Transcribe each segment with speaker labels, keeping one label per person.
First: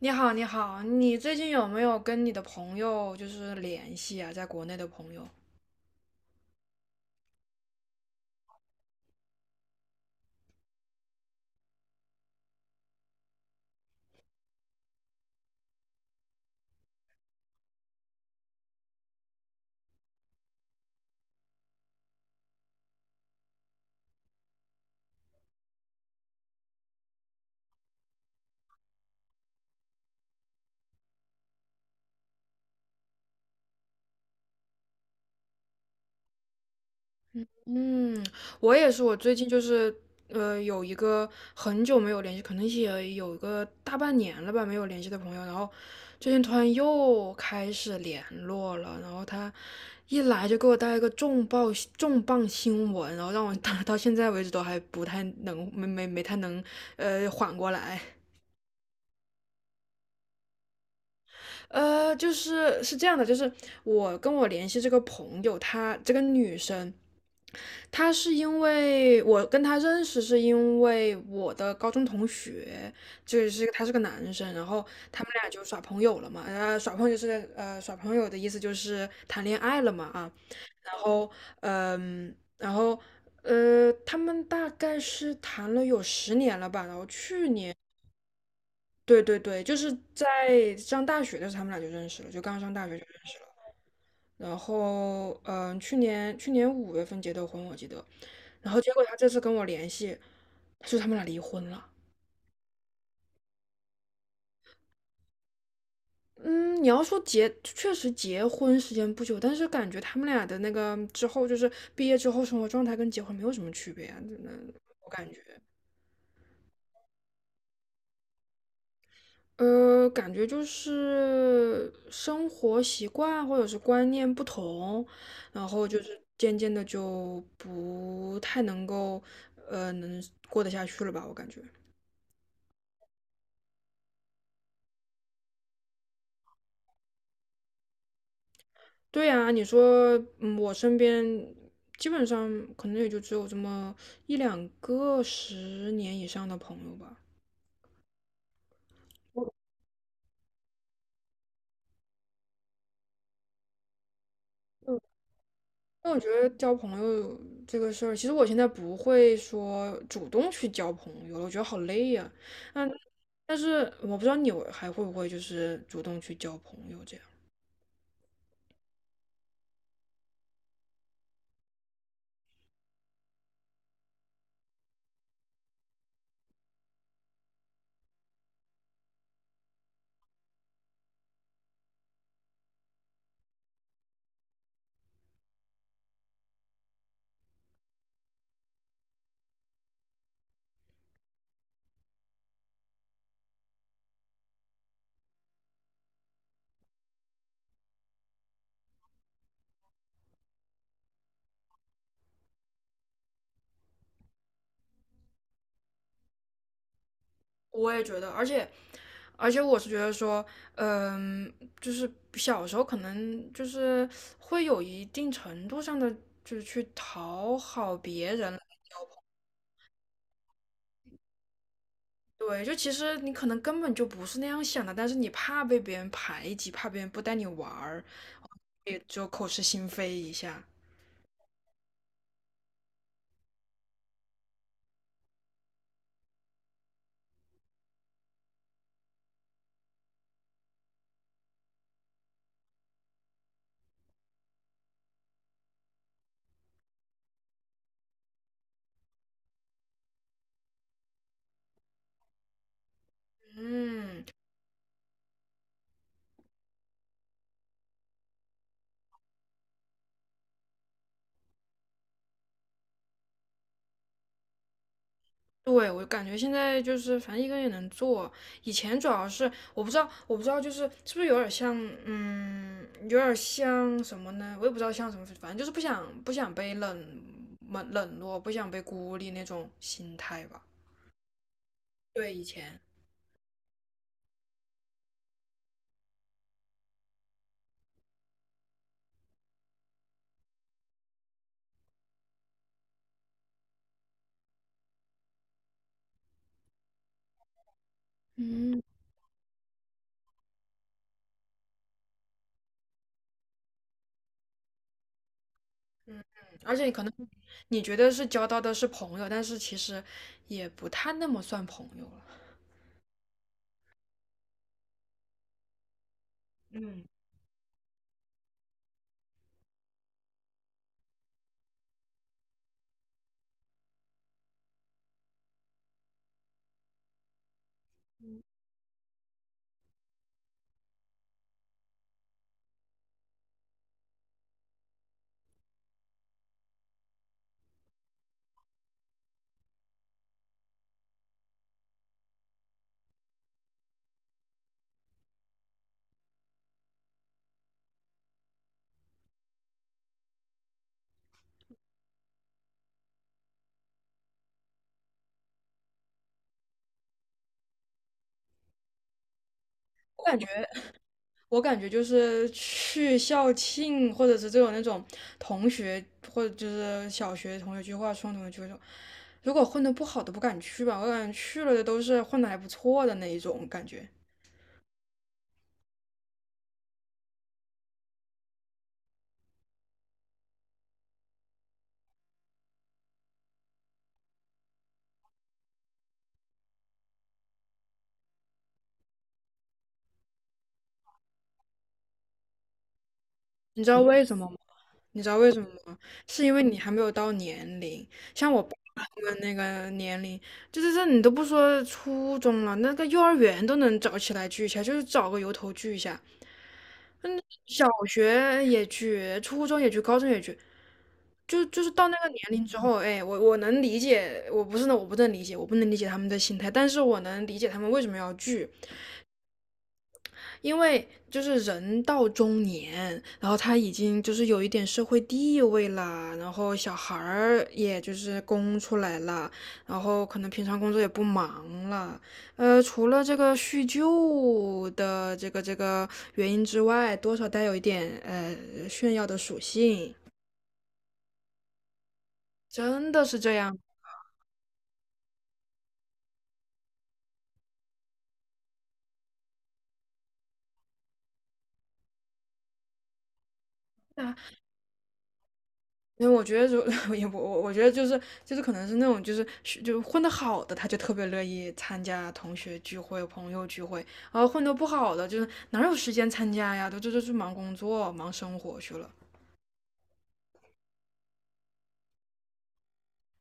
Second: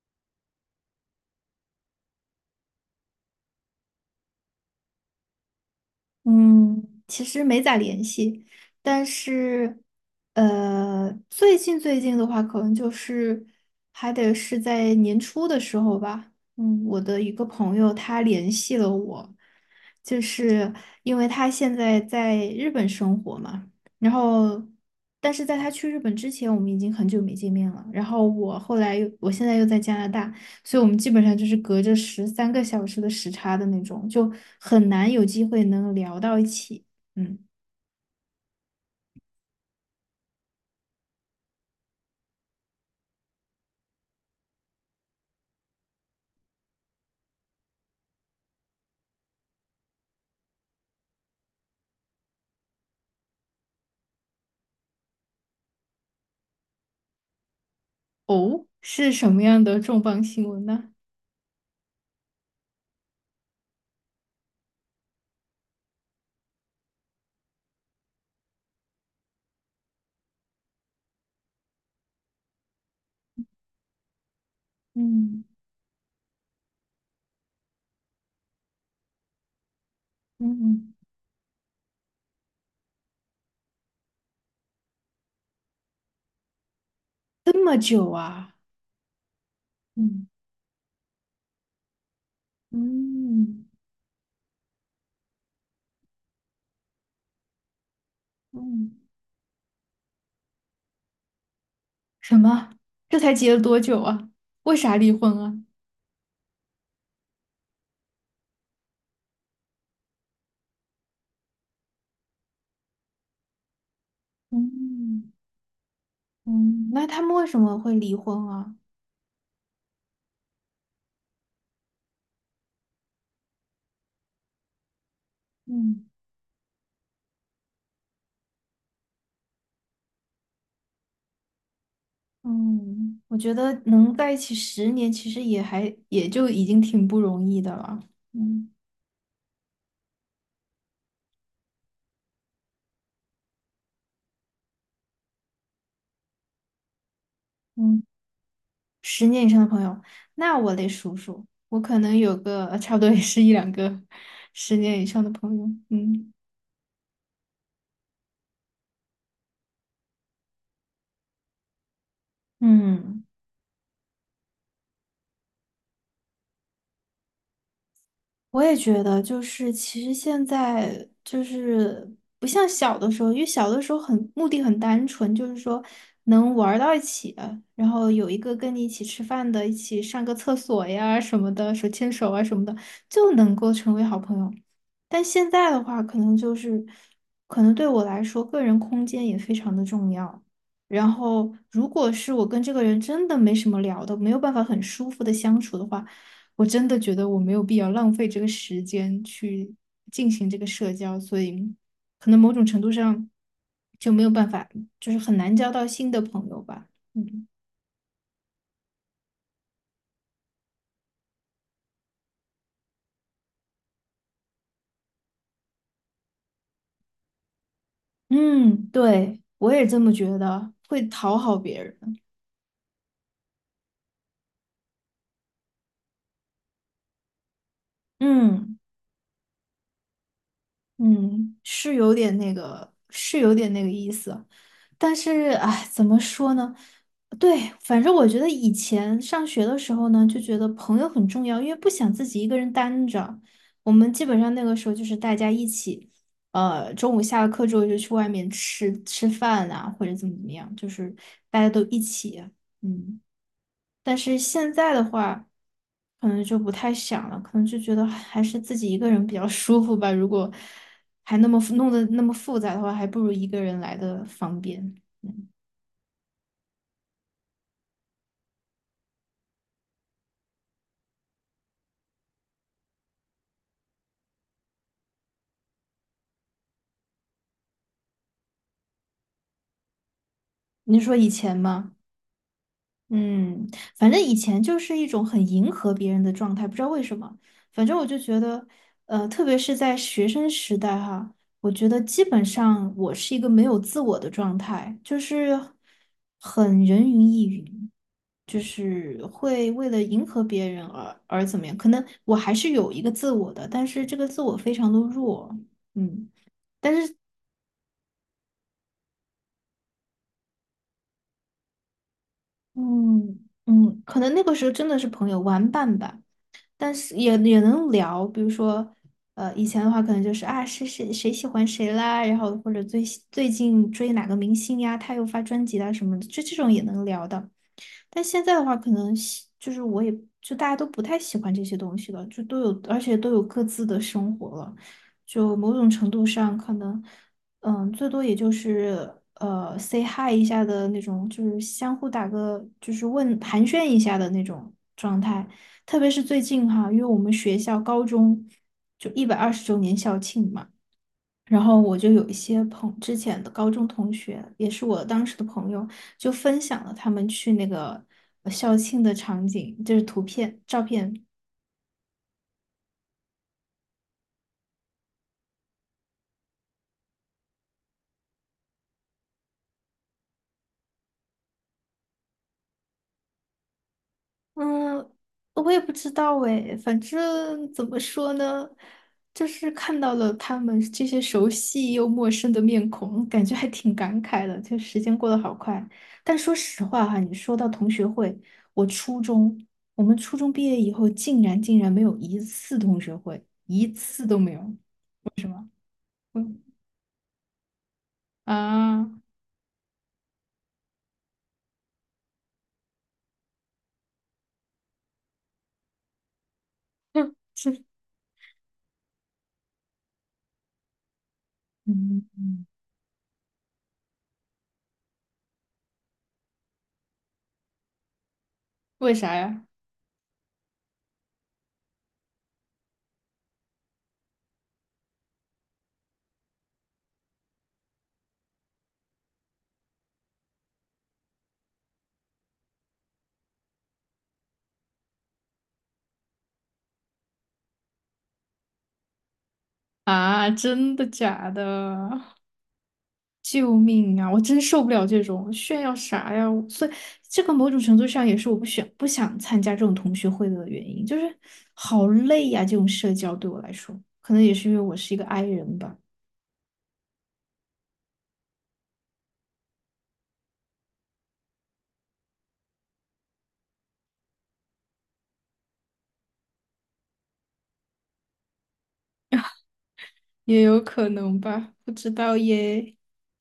Speaker 1: 你好，你好，你最近有没有跟你的朋友联系啊？在国内的朋友？
Speaker 2: 嗯，其实没咋联系，但是，最近的话，可能就是还得是在年初的时候吧。嗯，我的一个朋友他联系了我，就是因为他现在在日本生活嘛，然后，但是在他去日本之前，我们已经很久没见面了。然后我现在又在加拿大。所以我们基本上就是隔着13个小时的时差的那种，就很难有机会能聊到一起。嗯，
Speaker 1: 嗯，我也是，我最近有一个很久没有联系，可能也有个大半年了吧，没有联系的朋友，然后最近突然又开始联络了，然后他一来就给我带一个重磅新闻，然后让我 到现在为止都还不太能没没没太能呃缓过来。
Speaker 2: 哦，是什么样的重磅新闻呢？
Speaker 1: 就是是这样的，我跟我联系这个朋友，她这个女生，她是因为我跟她认识，是因为我的高中同学，就是他是个男生，然后他们
Speaker 2: 嗯
Speaker 1: 俩就耍朋友了嘛，耍朋友的意思就是谈恋爱了嘛啊。
Speaker 2: 嗯，
Speaker 1: 然后嗯，然后呃，他们大概是谈了有十年了吧，然后去
Speaker 2: 这
Speaker 1: 年。
Speaker 2: 么久啊？
Speaker 1: 对对对，就是
Speaker 2: 嗯
Speaker 1: 在上大学的时候，他们俩就认识了，就刚上大学就认识了。
Speaker 2: 嗯
Speaker 1: 然后，嗯，去年五月份结的婚，我记得。然后结
Speaker 2: 嗯，
Speaker 1: 果他这次跟我联系，他说他们俩离婚了。
Speaker 2: 什么？这才结了多久啊？为啥离婚啊？
Speaker 1: 嗯，你要说结，确实结婚时间不久，但是感觉他们俩的那个之后，就是毕业之后生活状态跟结婚没有什么区别啊，真的，我感
Speaker 2: 嗯
Speaker 1: 觉。
Speaker 2: 嗯，那他们为什么会离婚啊？
Speaker 1: 呃，感觉就是生活习惯或者是观念不同，然后就
Speaker 2: 嗯
Speaker 1: 是渐渐的就不太能够，呃，能过得下去了吧？我感觉。
Speaker 2: 嗯，我觉得能在一起十年，其实也还也就已经挺不容易的了。嗯。
Speaker 1: 对呀，你说，嗯，我身边基本上可能也就只有这么一两个十年以上的朋友吧。
Speaker 2: 嗯。十年以上的朋友，那我得数数，我可能有个差不多也是一两个十年以上的朋友。
Speaker 1: 那我觉
Speaker 2: 嗯
Speaker 1: 得交朋友这个事儿，其实我现在不会说主动去交朋友了，我觉得好累呀、那。
Speaker 2: 嗯。
Speaker 1: 但是我不知道你还会不会就是主动去交朋友这样。
Speaker 2: 我也觉得，就是其实现在就是不像小的时候，因为小的时候很目的很单纯，就是说能玩儿到一起，然后有一个跟你一起吃饭的，一起上个厕所呀什么的，手牵手啊什么的，就能够成为好朋友。但现在的话，可能就是可能对我来说，个人空间也非常的重要。然后，如果是我跟这个人真的没什么聊的，没有办法很舒服的相处的话。我真的觉得我没有必要浪费这个时间去进行这个社交，所以可能某种程度上就没有办法，就是很难交到新的朋友吧。嗯
Speaker 1: 我也觉得，而且我是觉得说，嗯，就是小时候可能就是会有一定程度上的，就是去讨好别人。
Speaker 2: 嗯，对，我也这么觉得。会讨好别人。
Speaker 1: 对，就其实你可能根本就不是那样想的，但是你怕被别人排挤，怕别人不带你玩儿，
Speaker 2: 嗯。
Speaker 1: 也就口是心非一下。
Speaker 2: 嗯，是有点那个，是有点那个意思，但是哎，怎么说呢？对，反正我觉得以前上学的时候呢，就觉得朋友很重要，因为不想自己一个人单着。我们基本上那个时候就是大家一起，中午下了课之后就去外面吃吃饭啊，或者怎么怎么样，就是大家都一起啊，嗯。但
Speaker 1: 嗯。
Speaker 2: 是现在的话，可能就不太想了，可能就觉得还是自己一个人比较舒服吧。如果还那么复弄得那么复杂的话，还不如一个人来的方便。嗯，
Speaker 1: 对，我感觉现在就是反正一个人也能做，以前主要是我不知道，就是是不是有点像，嗯，有点像什么呢？我也不知道像什么，反正就是不想被冷落，不想被孤立那种心态吧。
Speaker 2: 您说以前吗？
Speaker 1: 对，以前。
Speaker 2: 嗯，反正以前就是一种很迎合别人的状态，不知道为什么。反正我就觉得，特别是在学生时代哈，我觉得基本上我是一个没有自我的状态，就是很人云亦云。就
Speaker 1: 嗯，
Speaker 2: 是会为了迎合别人而怎么样？可能我还是有一个自我的，但是这个自我非常的弱，嗯，
Speaker 1: 而且你
Speaker 2: 但
Speaker 1: 可能
Speaker 2: 是
Speaker 1: 你觉得是交到的是朋友，但是其实也不太那么算朋友了。
Speaker 2: 嗯嗯，可能那个时候真的是朋友玩伴吧，但
Speaker 1: 嗯，
Speaker 2: 是也能聊，比如说以前的话可能就是啊谁谁谁喜欢谁啦，然后或者最近追哪个明星呀，他又发专辑啦什么的，就这种也能聊的。但现在的话，可能就是我也就大家都不太喜欢这些东西了，就都有，而且都有各自的生活了，就某种程度上可能，嗯，最多也就是say hi 一下的那种，就是相互打个就是问寒暄一下的那种状态。特别是最近哈，因为我们学校高中就120周年校庆嘛。然后我就有一些之前的高中同学，也是我当时的朋友，就分享了他们去那个校庆的场景，就是图
Speaker 1: 我感觉。
Speaker 2: 片、照片，
Speaker 1: 我感觉就是去校庆，或者是这种那种同学，或者就是小学同学聚会、初中同学聚会这种，如果混得不好的不敢去吧，我感觉去了的都是混得还不错的那一种感觉。
Speaker 2: 嗯，我也不知道诶，反正怎么说呢，就是看到了他们这些熟悉又陌生的面孔，感觉还挺感慨的。就时间过得好快，但说实话哈，你说到同学会，我初中，我们初中毕业以后，竟然竟然没有一次同学会，
Speaker 1: 你
Speaker 2: 一
Speaker 1: 知道为
Speaker 2: 次都
Speaker 1: 什么
Speaker 2: 没
Speaker 1: 吗？
Speaker 2: 有。
Speaker 1: 你知道为什么吗？是因
Speaker 2: 嗯
Speaker 1: 为你还没有到年龄，像我爸
Speaker 2: 啊，
Speaker 1: 他们那个年龄，就是这你都不说初中了，那个幼儿园都能找起来聚一下，就是找个由头聚一下。
Speaker 2: 嗯
Speaker 1: 嗯，小学也聚，初中也聚，高中也聚，就是到那个年
Speaker 2: 嗯，
Speaker 1: 龄之后，哎，我能理解，我不是呢，我不能理解，他们的心态，但是我能理解他们为什么要聚，
Speaker 2: 为啥呀？
Speaker 1: 因为就是人到中年，然后他已经就是有一点社会地位啦，然后小孩儿也就是供出来了，然后可能平常工作也不忙了，呃，除了这个叙旧的这个原因之外，多少带有一点炫耀的属性，
Speaker 2: 啊，真的假的？
Speaker 1: 真的是这
Speaker 2: 救
Speaker 1: 样。
Speaker 2: 命啊！我真受不了这种炫耀啥呀！所以这个某种程度上也是我不想参加这种同学会的原因，就是好累呀、这种社交对我来说，可能也是因为我是一个 i 人吧，
Speaker 1: 因为我觉得就 也我我觉得就是可能是那种就混得好的，他就特别乐意参加同学聚会、朋友聚会，然后混得不好的，就是哪有时间参加呀？都这都去忙工作、忙生活去了。
Speaker 2: 也有可能吧，不知道耶。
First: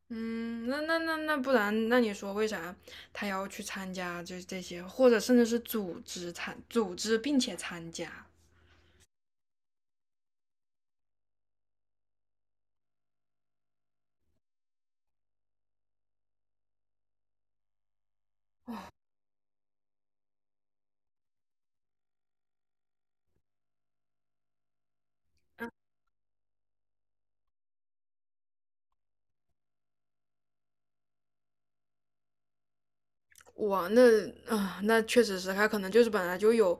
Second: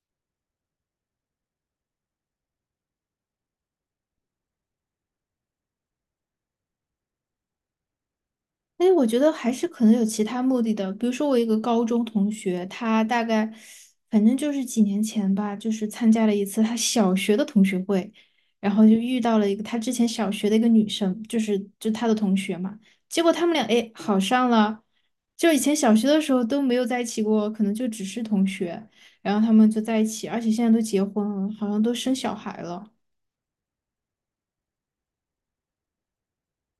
Speaker 1: 嗯，那不然，那你说为啥他要去参加就是这些，或者甚至是组织并且参加？
Speaker 2: 哎，我觉得还是可能有其他目的的。比如说，我一个高中同学，他大概反正就是几年前吧，就是参加了一次他小学的同学会，然后就遇到了一个他之前小学的一个女生，就是就他的同学嘛。结果他们俩哎好上了，就以前小学的时候都没有在一起过，可能就只是同学，然后他们就在一起，而且现在都结婚了，好像都生小孩了。
Speaker 1: 哇，那啊、那确实是，他可能就是本来就有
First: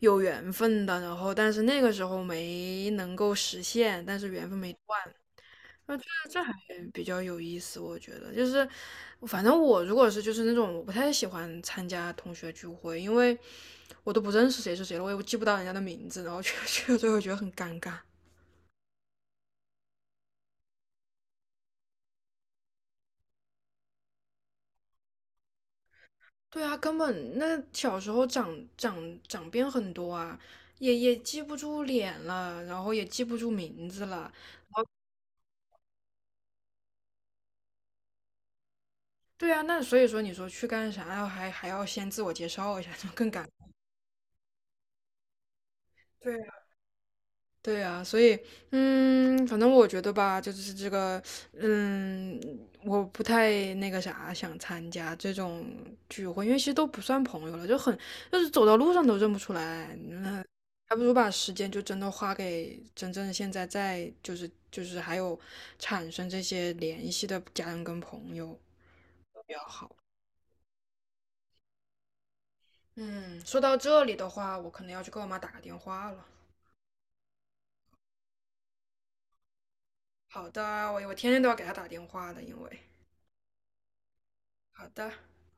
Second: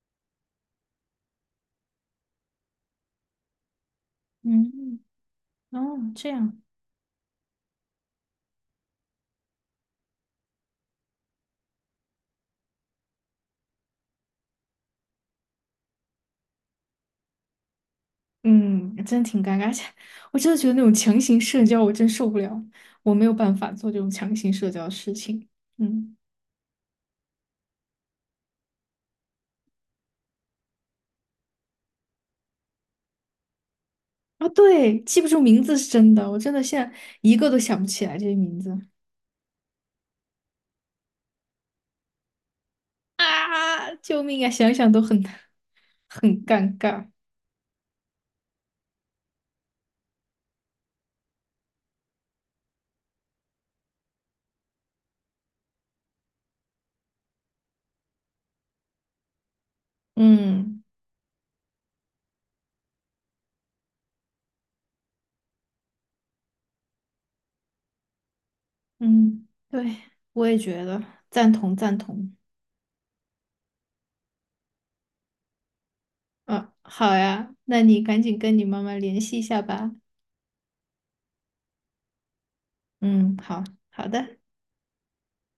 Speaker 1: 有缘分的，然后但是那个时候没能够实现，但是缘分没
Speaker 2: 嗯，
Speaker 1: 断，
Speaker 2: 哦，这
Speaker 1: 这还
Speaker 2: 样。
Speaker 1: 比较有意思，我觉得就是，反正我如果是就是那种我不太喜欢参加同学聚会，因为我都不认识谁是谁了，我也记不到人家的名字，然后 去了之后觉得很尴尬。
Speaker 2: 嗯，真挺尴尬，而且我真的觉得那种强行社交我真受不了，我没有办法做这种强行社交的事情。嗯，
Speaker 1: 对啊，根本那小时候长变很多啊，也记不住脸了，然后也记不住名字了。
Speaker 2: 啊，对，记不住名字是真的，我真的现在一个都想不起来这些名字
Speaker 1: 对啊，那所以说你说去干啥，然后还要先自我介绍一下，就更尴尬。
Speaker 2: 啊！救命啊，想想都很
Speaker 1: 对
Speaker 2: 很
Speaker 1: 呀，
Speaker 2: 尴尬。
Speaker 1: 对啊，所以，嗯，反正我觉得吧，就是这个，嗯，我不太那个啥，想参加这种聚会，因为其实都不算朋友了，就很，就是走到路上都认不出来，那
Speaker 2: 嗯
Speaker 1: 还不如把时间就真的花给真正现在在，就是还有产生这些联系的家人跟朋友
Speaker 2: 嗯，
Speaker 1: 比较好。
Speaker 2: 对，我也觉得赞同赞同。
Speaker 1: 嗯，说到这里的话，我可能要去给我妈打个电话了。
Speaker 2: 啊，好呀，那你赶紧跟你妈妈联系一下吧。
Speaker 1: 好的，我天天都要给她打电话的，因为
Speaker 2: 嗯，好好的。
Speaker 1: 好的。